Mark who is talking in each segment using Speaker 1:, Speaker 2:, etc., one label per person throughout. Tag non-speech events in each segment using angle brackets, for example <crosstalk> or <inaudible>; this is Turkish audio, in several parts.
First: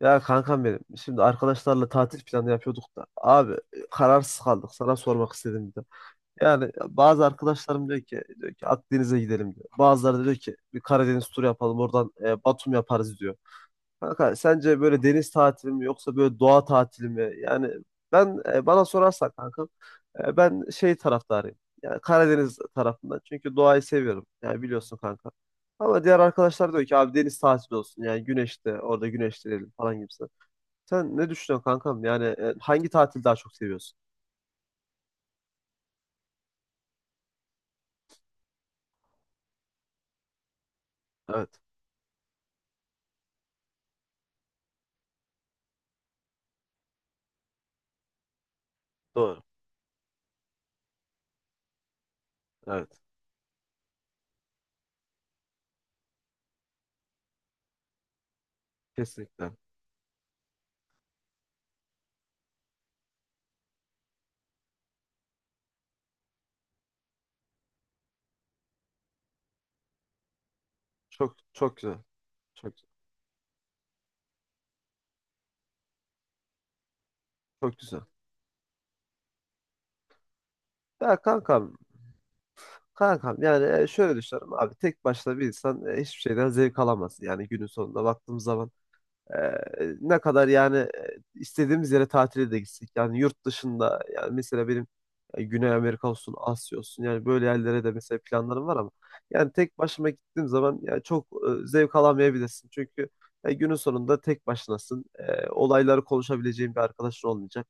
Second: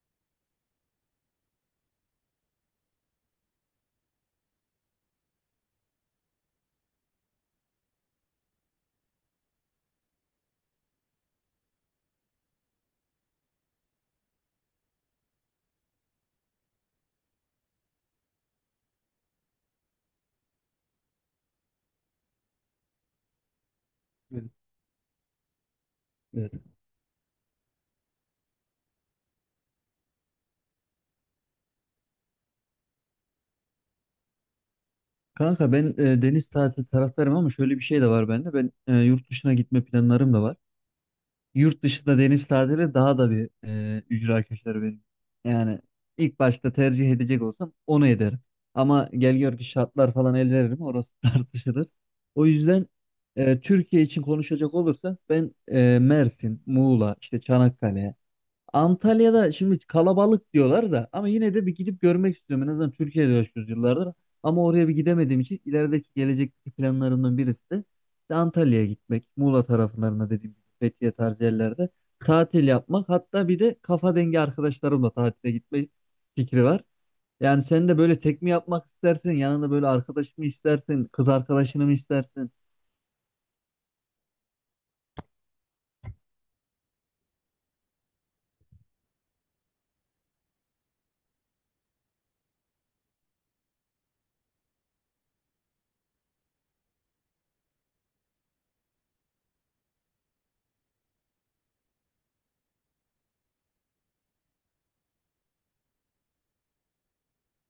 Speaker 1: Ya kankam benim. Şimdi arkadaşlarla tatil planı yapıyorduk da. Abi kararsız kaldık. Sana sormak istedim bir de. Yani bazı arkadaşlarım diyor ki Akdeniz'e gidelim diyor. Bazıları da diyor ki bir Karadeniz turu yapalım. Oradan Batum yaparız diyor. Kanka sence böyle deniz tatili mi yoksa böyle doğa tatili mi? Yani bana sorarsan kankam, ben şey taraftarıyım. Yani Karadeniz tarafından. Çünkü doğayı seviyorum.
Speaker 2: Evet,
Speaker 1: Yani biliyorsun kanka. Ama diğer
Speaker 2: evet.
Speaker 1: arkadaşlar diyor ki abi deniz tatili olsun. Yani güneşte orada güneşlenelim falan gibi. Sen ne düşünüyorsun kankam? Yani hangi tatili daha çok seviyorsun?
Speaker 2: Kanka ben deniz tatili taraftarım ama şöyle bir şey de var bende. Ben yurt dışına gitme planlarım da var.
Speaker 1: Evet,
Speaker 2: Yurt dışında deniz tatili daha da bir ücra köşeleri benim. Yani ilk başta tercih edecek olsam onu ederim. Ama gel
Speaker 1: doğru.
Speaker 2: gör ki şartlar falan el veririm orası <laughs> tartışılır. O yüzden
Speaker 1: Evet,
Speaker 2: Türkiye için konuşacak olursa ben Mersin, Muğla, işte Çanakkale,
Speaker 1: kesinlikle.
Speaker 2: Antalya'da şimdi kalabalık diyorlar da ama yine de bir gidip görmek istiyorum. En azından Türkiye'de yaşıyoruz yıllardır. Ama oraya bir gidemediğim için ilerideki gelecekteki planlarımdan birisi de işte Antalya'ya gitmek. Muğla taraflarına dediğim gibi Fethiye
Speaker 1: Çok
Speaker 2: tarzı
Speaker 1: çok
Speaker 2: yerlerde
Speaker 1: güzel.
Speaker 2: tatil
Speaker 1: Çok
Speaker 2: yapmak. Hatta bir de kafa dengi arkadaşlarımla tatile gitme fikri var. Yani
Speaker 1: çok
Speaker 2: sen de
Speaker 1: güzel.
Speaker 2: böyle tek mi yapmak istersin? Yanında böyle arkadaş mı istersin?
Speaker 1: Ya
Speaker 2: Kız
Speaker 1: kankam,
Speaker 2: arkadaşını mı istersin?
Speaker 1: kankam yani, şöyle düşünüyorum abi. Tek başına bir insan hiçbir şeyden zevk alamaz. Yani günün sonunda baktığımız zaman Ee, ne kadar yani, istediğimiz yere tatile de gitsek. Yani yurt dışında, yani mesela benim, Güney Amerika olsun, Asya olsun, yani böyle yerlere de mesela planlarım var. Ama yani tek başıma gittiğim zaman yani çok, zevk alamayabilirsin. Çünkü günün sonunda tek başınasın. Olayları konuşabileceğin bir arkadaşın olmayacak.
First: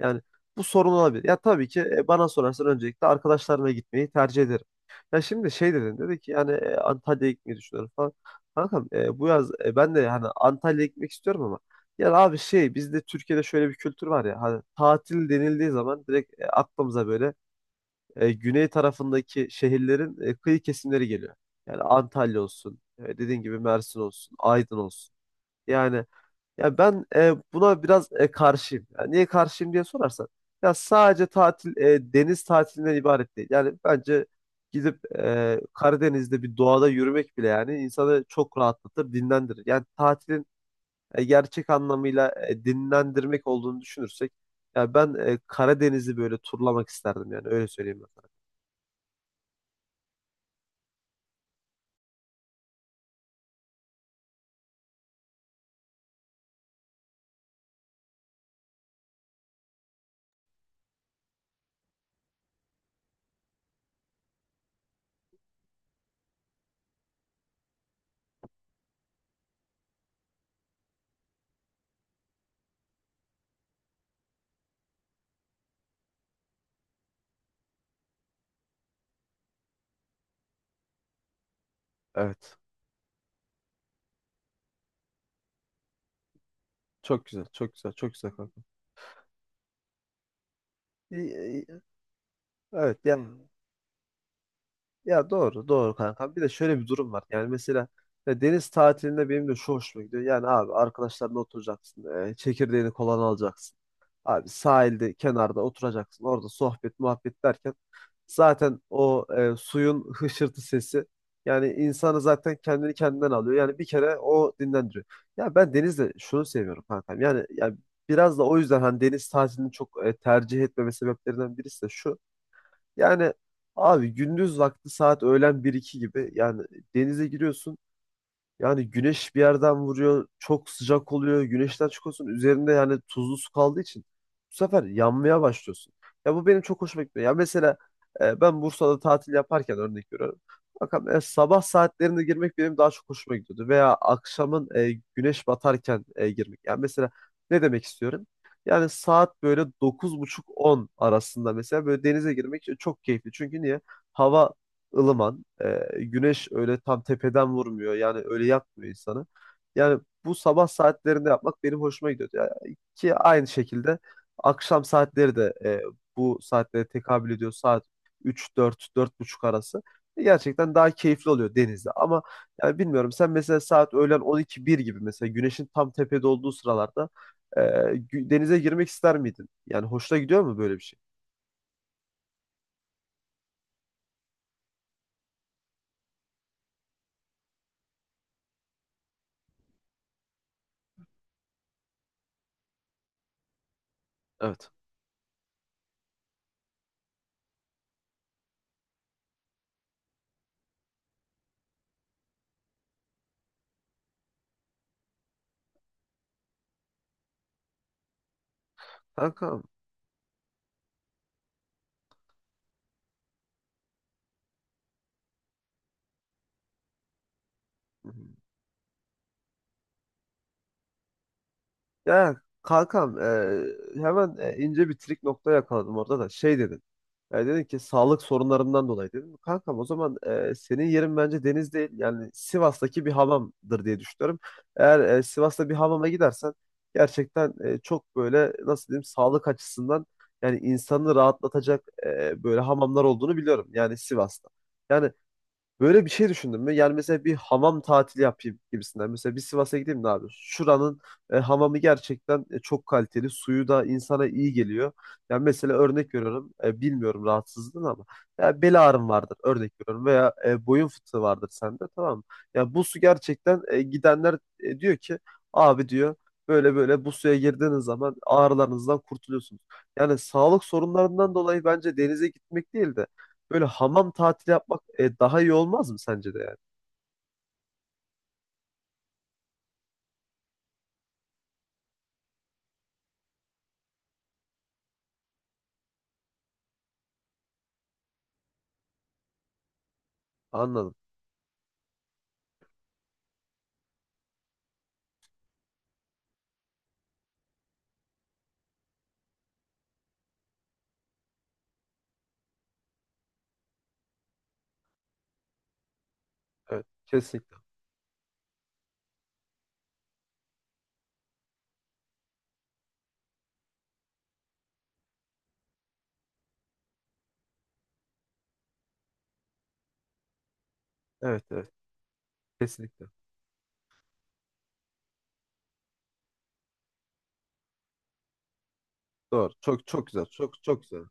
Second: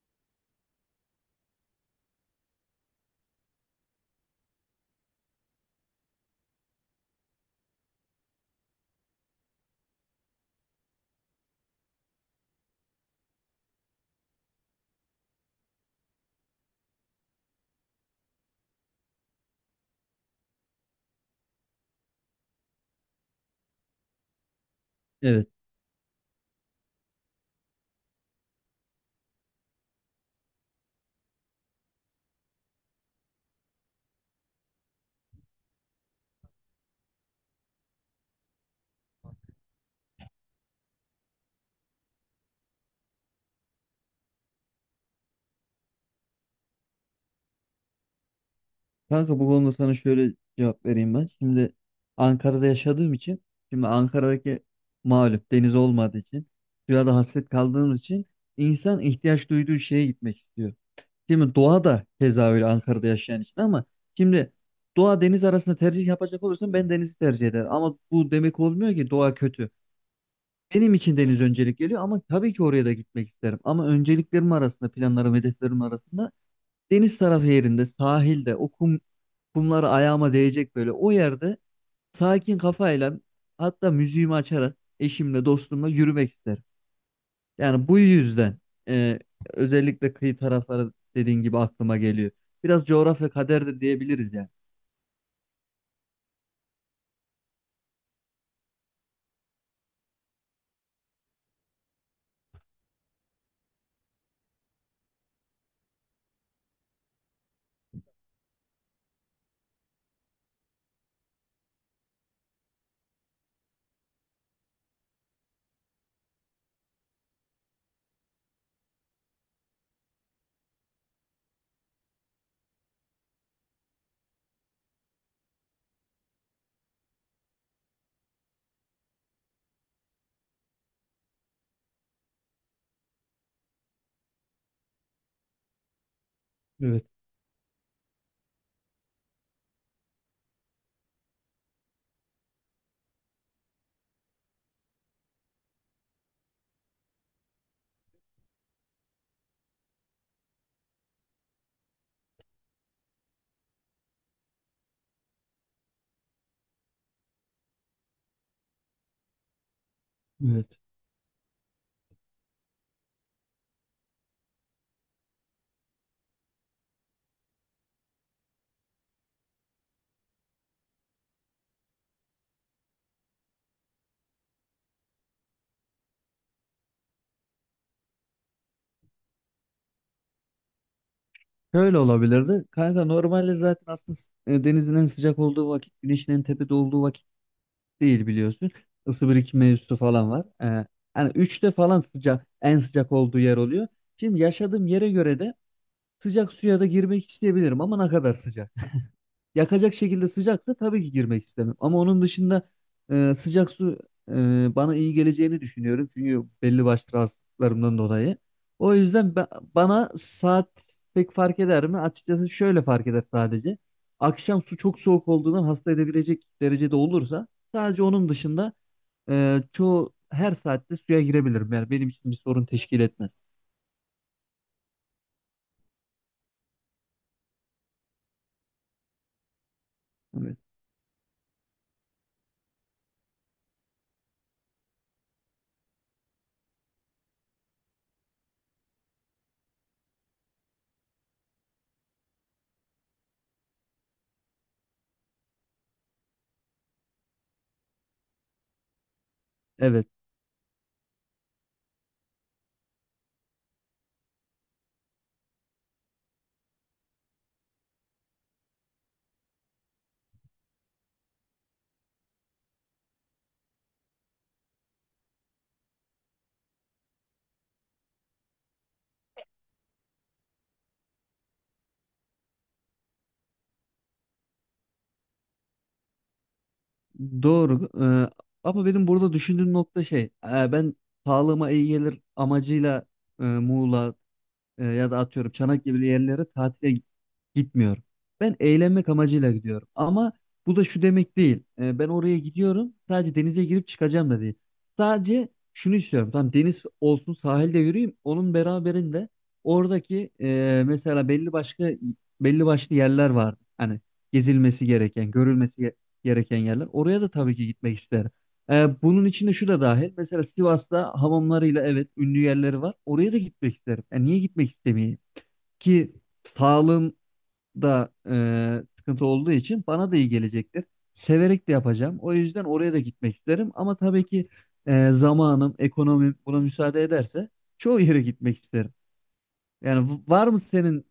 Speaker 1: Yani bu sorun olabilir. Ya tabii ki bana sorarsan öncelikle arkadaşlarımla gitmeyi tercih ederim. Ya şimdi şey dedi ki yani, Antalya'ya gitmeyi düşünüyorum falan. Kankam, bu yaz ben de hani Antalya'ya gitmek istiyorum. Ama ya abi şey, bizde Türkiye'de şöyle bir kültür var ya, hani tatil denildiği zaman direkt aklımıza böyle, güney tarafındaki şehirlerin kıyı kesimleri geliyor. Yani Antalya olsun, dediğin gibi Mersin olsun, Aydın olsun. Yani ya ben buna biraz karşıyım. Yani niye karşıyım diye sorarsan, ya sadece tatil deniz tatilinden ibaret değil. Yani bence gidip Karadeniz'de bir doğada yürümek bile yani insanı çok rahatlatır, dinlendirir. Yani tatilin gerçek anlamıyla dinlendirmek olduğunu düşünürsek, ya ben Karadeniz'i böyle turlamak isterdim, yani öyle söyleyeyim ben sana.
Speaker 2: Kanka bu konuda sana şöyle cevap vereyim ben. Şimdi Ankara'da yaşadığım için, şimdi Ankara'daki malum deniz olmadığı için, suya da hasret kaldığımız için insan ihtiyaç duyduğu şeye gitmek istiyor. Şimdi doğa da keza öyle Ankara'da yaşayan için ama şimdi doğa deniz arasında tercih yapacak olursan ben denizi tercih ederim. Ama bu demek olmuyor ki doğa kötü. Benim için deniz öncelik geliyor ama tabii ki oraya da gitmek isterim. Ama önceliklerim arasında, planlarım, hedeflerim arasında deniz tarafı yerinde, sahilde, o kum, kumlar ayağıma değecek böyle. O yerde sakin
Speaker 1: Evet.
Speaker 2: kafayla hatta müziğimi açarak eşimle dostumla yürümek isterim.
Speaker 1: Çok güzel, çok
Speaker 2: Yani
Speaker 1: güzel,
Speaker 2: bu
Speaker 1: çok güzel
Speaker 2: yüzden
Speaker 1: kanka.
Speaker 2: e, özellikle kıyı tarafları
Speaker 1: İyi-
Speaker 2: dediğin gibi
Speaker 1: iyi.
Speaker 2: aklıma geliyor. Biraz
Speaker 1: Evet, yani
Speaker 2: coğrafya kader de diyebiliriz yani.
Speaker 1: ya doğru, doğru kanka. Bir de şöyle bir durum var. Yani mesela ya, deniz tatilinde benim de şu hoşuma gidiyor. Yani abi, arkadaşlarla oturacaksın, çekirdeğini kolan alacaksın. Abi sahilde, kenarda oturacaksın. Orada sohbet, muhabbet derken zaten o suyun hışırtı sesi yani insanı zaten kendini kendinden alıyor. Yani bir kere o dinlendiriyor. Ya ben denizde şunu seviyorum kankam. Yani, biraz da o yüzden hani deniz tatilini çok tercih etmeme sebeplerinden birisi de şu. Yani abi, gündüz vakti saat öğlen bir iki gibi yani denize giriyorsun. Yani güneş bir yerden vuruyor, çok sıcak oluyor, güneşten çıkıyorsun, üzerinde yani tuzlu su kaldığı için bu sefer yanmaya başlıyorsun. Ya bu benim çok hoşuma
Speaker 2: Evet,
Speaker 1: gitmiyor. Ya mesela ben Bursa'da tatil yaparken örnek veriyorum. Bakın, sabah saatlerinde girmek benim daha çok hoşuma gidiyordu. Veya akşamın güneş batarken girmek. Yani mesela ne demek istiyorum? Yani saat böyle buçuk 10 arasında mesela böyle denize girmek çok keyifli. Çünkü niye? Hava ılıman. Güneş öyle tam tepeden vurmuyor. Yani öyle yakmıyor insanı. Yani bu,
Speaker 2: evet.
Speaker 1: sabah saatlerinde yapmak benim hoşuma gidiyordu. Yani ki aynı şekilde akşam saatleri de bu saatlere tekabül ediyor. Saat 3, 4, 4.30 arası. Gerçekten daha keyifli oluyor denizde. Ama yani bilmiyorum, sen mesela saat öğlen 12, 1 gibi, mesela güneşin tam tepede olduğu sıralarda denize girmek ister miydin? Yani hoşuna gidiyor mu böyle bir şey?
Speaker 2: Şöyle olabilirdi. Kanka normalde zaten aslında denizin en sıcak olduğu vakit, güneşin en tepede olduğu vakit değil biliyorsun. Isı birikimi mevzusu falan var. Yani üçte falan sıcak, en sıcak olduğu yer oluyor. Şimdi
Speaker 1: Evet.
Speaker 2: yaşadığım yere göre de sıcak suya da girmek isteyebilirim ama ne kadar sıcak. <laughs> Yakacak şekilde sıcaksa tabii ki girmek istemem. Ama onun dışında sıcak su e, bana iyi geleceğini düşünüyorum. Çünkü belli başlı rahatsızlıklarımdan dolayı. O yüzden
Speaker 1: Kanka.
Speaker 2: bana saat pek fark eder mi? Açıkçası şöyle fark eder sadece. Akşam su çok soğuk olduğundan hasta edebilecek derecede olursa sadece onun dışında, çoğu her saatte suya girebilirim. Yani benim için
Speaker 1: Ya
Speaker 2: bir sorun teşkil
Speaker 1: kankam,
Speaker 2: etmez.
Speaker 1: hemen ince bir trik nokta yakaladım orada. Da şey dedin, yani dedin ki sağlık sorunlarından dolayı dedim. Kankam, o zaman
Speaker 2: Evet.
Speaker 1: senin yerin bence deniz değil, yani Sivas'taki bir hamamdır diye düşünüyorum. Eğer Sivas'ta bir hamama gidersen gerçekten çok, böyle nasıl diyeyim, sağlık açısından yani insanı rahatlatacak böyle hamamlar olduğunu biliyorum, yani Sivas'ta. Yani böyle bir şey düşündün mü? Yani mesela bir hamam tatili yapayım gibisinden. Mesela bir Sivas'a gideyim
Speaker 2: Evet,
Speaker 1: de abi. Şuranın hamamı gerçekten çok kaliteli. Suyu da insana iyi geliyor. Yani mesela örnek veriyorum. Bilmiyorum rahatsızlığın ama. Ya bel ağrım vardır örnek veriyorum. Veya boyun fıtığı vardır sende, tamam mı? Ya bu su gerçekten, gidenler diyor ki, abi diyor, böyle böyle bu suya girdiğiniz zaman ağrılarınızdan kurtuluyorsunuz. Yani sağlık sorunlarından dolayı bence denize gitmek değil de böyle hamam tatili yapmak daha iyi olmaz mı sence de, yani?
Speaker 2: doğru. Ee, Ama benim burada düşündüğüm nokta şey, ben sağlığıma iyi gelir amacıyla Muğla, ya da atıyorum Çanak gibi yerlere tatile gitmiyorum. Ben eğlenmek amacıyla gidiyorum. Ama bu da
Speaker 1: Anladım.
Speaker 2: şu demek değil. E, ben oraya gidiyorum sadece denize girip çıkacağım da değil. Sadece şunu istiyorum. Tamam deniz olsun sahilde yürüyeyim. Onun beraberinde oradaki mesela belli başka belli başlı yerler var. Hani gezilmesi gereken, gereken
Speaker 1: Evet,
Speaker 2: yerler. Oraya da
Speaker 1: kesinlikle.
Speaker 2: tabii ki gitmek isterim. Bunun içinde şu da dahil. Mesela Sivas'ta hamamlarıyla evet ünlü yerleri var. Oraya da gitmek isterim. Yani niye gitmek istemeyeyim? Ki sağlığım da sıkıntı olduğu için bana da iyi gelecektir.
Speaker 1: Evet,
Speaker 2: Severek
Speaker 1: evet,
Speaker 2: de yapacağım. O yüzden oraya da
Speaker 1: kesinlikle.
Speaker 2: gitmek isterim. Ama tabii ki zamanım, ekonomim buna müsaade ederse çoğu yere gitmek isterim.
Speaker 1: Doğru. Çok çok
Speaker 2: Yani
Speaker 1: güzel.
Speaker 2: var mı
Speaker 1: Çok çok güzel.
Speaker 2: senin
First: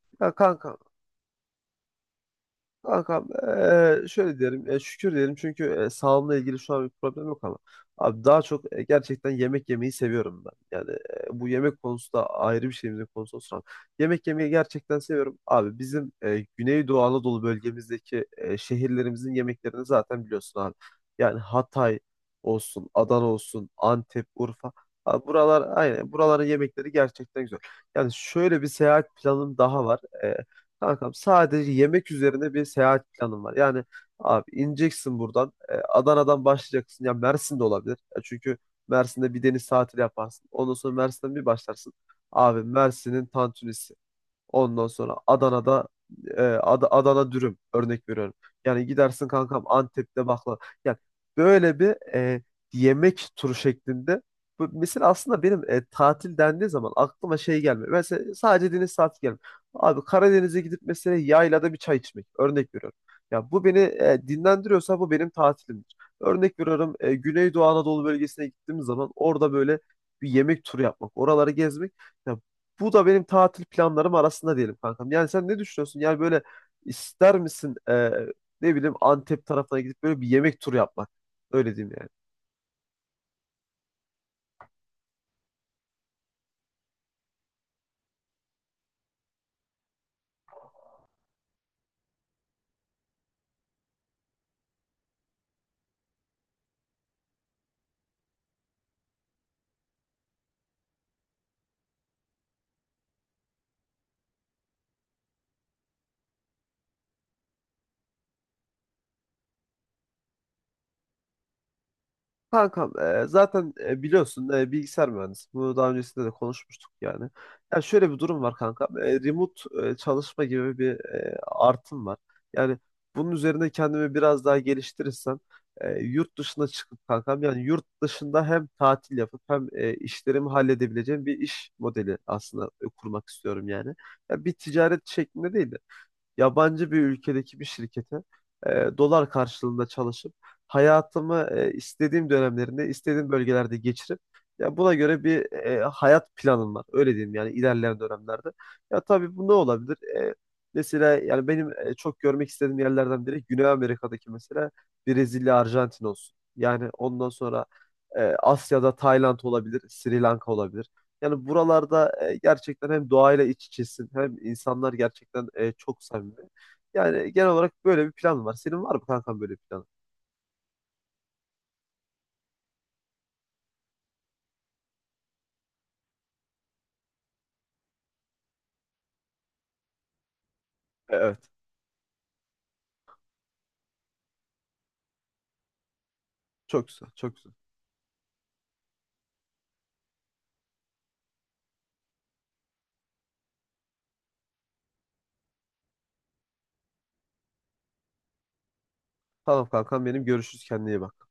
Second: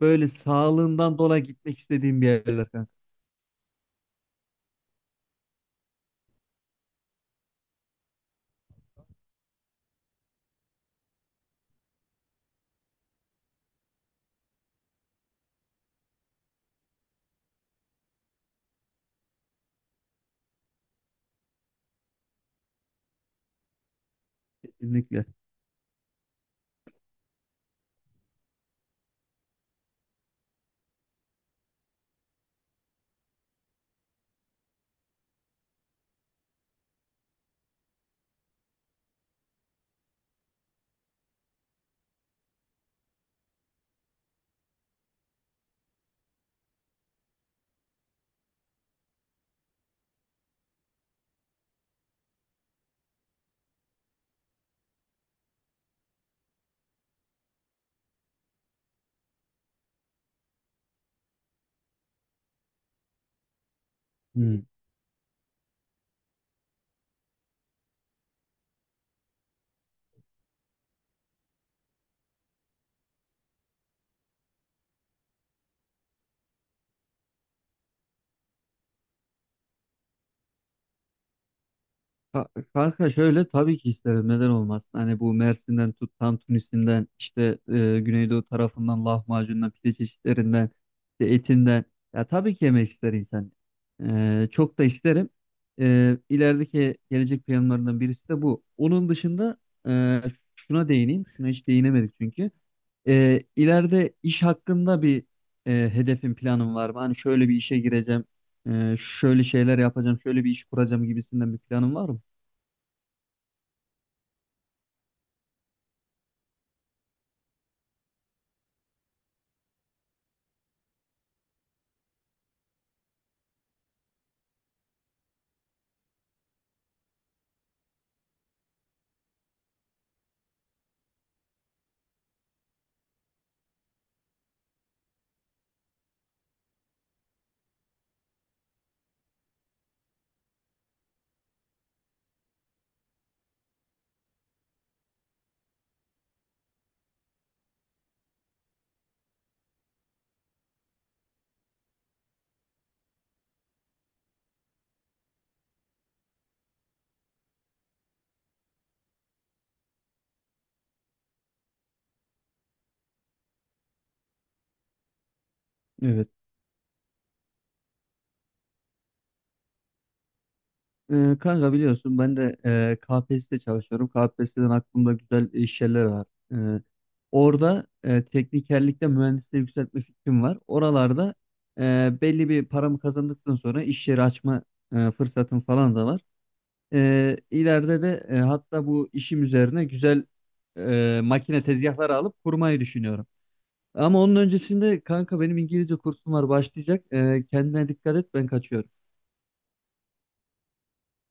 Speaker 2: böyle
Speaker 1: Ya kanka,
Speaker 2: sağlığından dolayı gitmek istediğin bir yerler kanka?
Speaker 1: kankam, şöyle diyelim, şükür diyelim, çünkü sağlığımla ilgili şu an bir problem yok. Ama abi, daha çok, gerçekten yemek yemeyi seviyorum ben. Yani bu yemek konusu da ayrı bir şeyimizin konusu olsun. Ama yemek yemeyi gerçekten seviyorum. Abi bizim Güneydoğu Anadolu bölgemizdeki şehirlerimizin yemeklerini zaten biliyorsun abi. Yani Hatay olsun, Adana olsun, Antep, Urfa. Abi
Speaker 2: Kesinlikle.
Speaker 1: buralar, aynen buraların yemekleri gerçekten güzel. Yani şöyle bir seyahat planım daha var. Kankam, sadece yemek üzerine bir seyahat planım var. Yani abi ineceksin buradan, Adana'dan başlayacaksın. Ya Mersin'de olabilir. Ya çünkü Mersin'de bir deniz tatili yaparsın. Ondan sonra Mersin'den bir başlarsın. Abi Mersin'in tantunisi. Ondan sonra Adana'da Adana dürüm, örnek veriyorum. Yani gidersin kankam Antep'te baklava. Yani böyle bir, e, yemek turu şeklinde. Bu, mesela aslında benim, tatil dendiği zaman aklıma şey gelmiyor. Mesela sadece deniz tatili gelmiyor. Abi Karadeniz'e gidip mesela yaylada bir çay içmek, örnek veriyorum. Ya bu beni dinlendiriyorsa bu benim tatilimdir. Örnek veriyorum, Güneydoğu Anadolu bölgesine gittiğim zaman orada böyle bir yemek turu yapmak, oraları gezmek. Ya bu da benim tatil planlarım arasında diyelim kankam. Yani sen ne düşünüyorsun? Yani böyle, ister misin ne bileyim, Antep tarafına gidip böyle bir yemek turu yapmak? Öyle diyeyim yani.
Speaker 2: Ka- Kanka şöyle tabii ki isterim neden olmasın hani bu Mersin'den tut tantunisinden işte Güneydoğu tarafından lahmacundan pide çeşitlerinden işte etinden, ya tabii ki yemek ister insan. E, çok da isterim, ilerideki gelecek planlarından birisi de bu. Onun dışında, e, şuna değineyim, şuna hiç değinemedik çünkü e, ileride iş hakkında bir hedefim planım var mı, hani şöyle bir işe gireceğim, şöyle şeyler yapacağım, şöyle bir iş kuracağım gibisinden bir planım var mı?
Speaker 1: Kankam, zaten biliyorsun, bilgisayar mühendisi. Bunu daha öncesinde de konuşmuştuk yani. Ya şöyle bir durum var kankam. Remote çalışma gibi bir artım var. Yani bunun üzerine kendimi biraz daha geliştirirsem, yurt dışına çıkıp kankam, yani yurt dışında hem tatil yapıp hem işlerimi halledebileceğim bir iş modeli aslında kurmak istiyorum yani. Ya bir ticaret şeklinde değil de yabancı bir ülkedeki bir şirkete dolar karşılığında çalışıp hayatımı istediğim dönemlerinde istediğim bölgelerde geçirip, ya buna göre bir hayat planım var. Öyle diyeyim yani, ilerleyen dönemlerde. Ya tabii, bu ne olabilir? E, Mesela yani benim, çok görmek istediğim yerlerden biri Güney Amerika'daki mesela Brezilya, Arjantin olsun. Yani ondan sonra Asya'da Tayland olabilir, Sri Lanka olabilir. Yani buralarda gerçekten hem doğayla iç içesin hem insanlar gerçekten çok
Speaker 2: Evet.
Speaker 1: samimi. Yani genel olarak böyle bir plan var. Senin var mı kankam böyle bir planın?
Speaker 2: Kanka biliyorsun ben de KPSS'de çalışıyorum. KPSS'den aklımda güzel iş yerleri var. Ee, Orada teknikerlikte mühendisliği yükseltme fikrim var. Oralarda
Speaker 1: Evet.
Speaker 2: e, belli bir paramı kazandıktan sonra iş yeri açma fırsatım falan da var.
Speaker 1: Çok güzel, çok güzel.
Speaker 2: İleride de, hatta bu işim üzerine güzel makine tezgahları alıp kurmayı düşünüyorum. Ama onun öncesinde kanka benim İngilizce kursum var başlayacak. Kendine dikkat et ben kaçıyorum.
Speaker 1: Tamam kankam benim, görüşürüz, kendine iyi bak.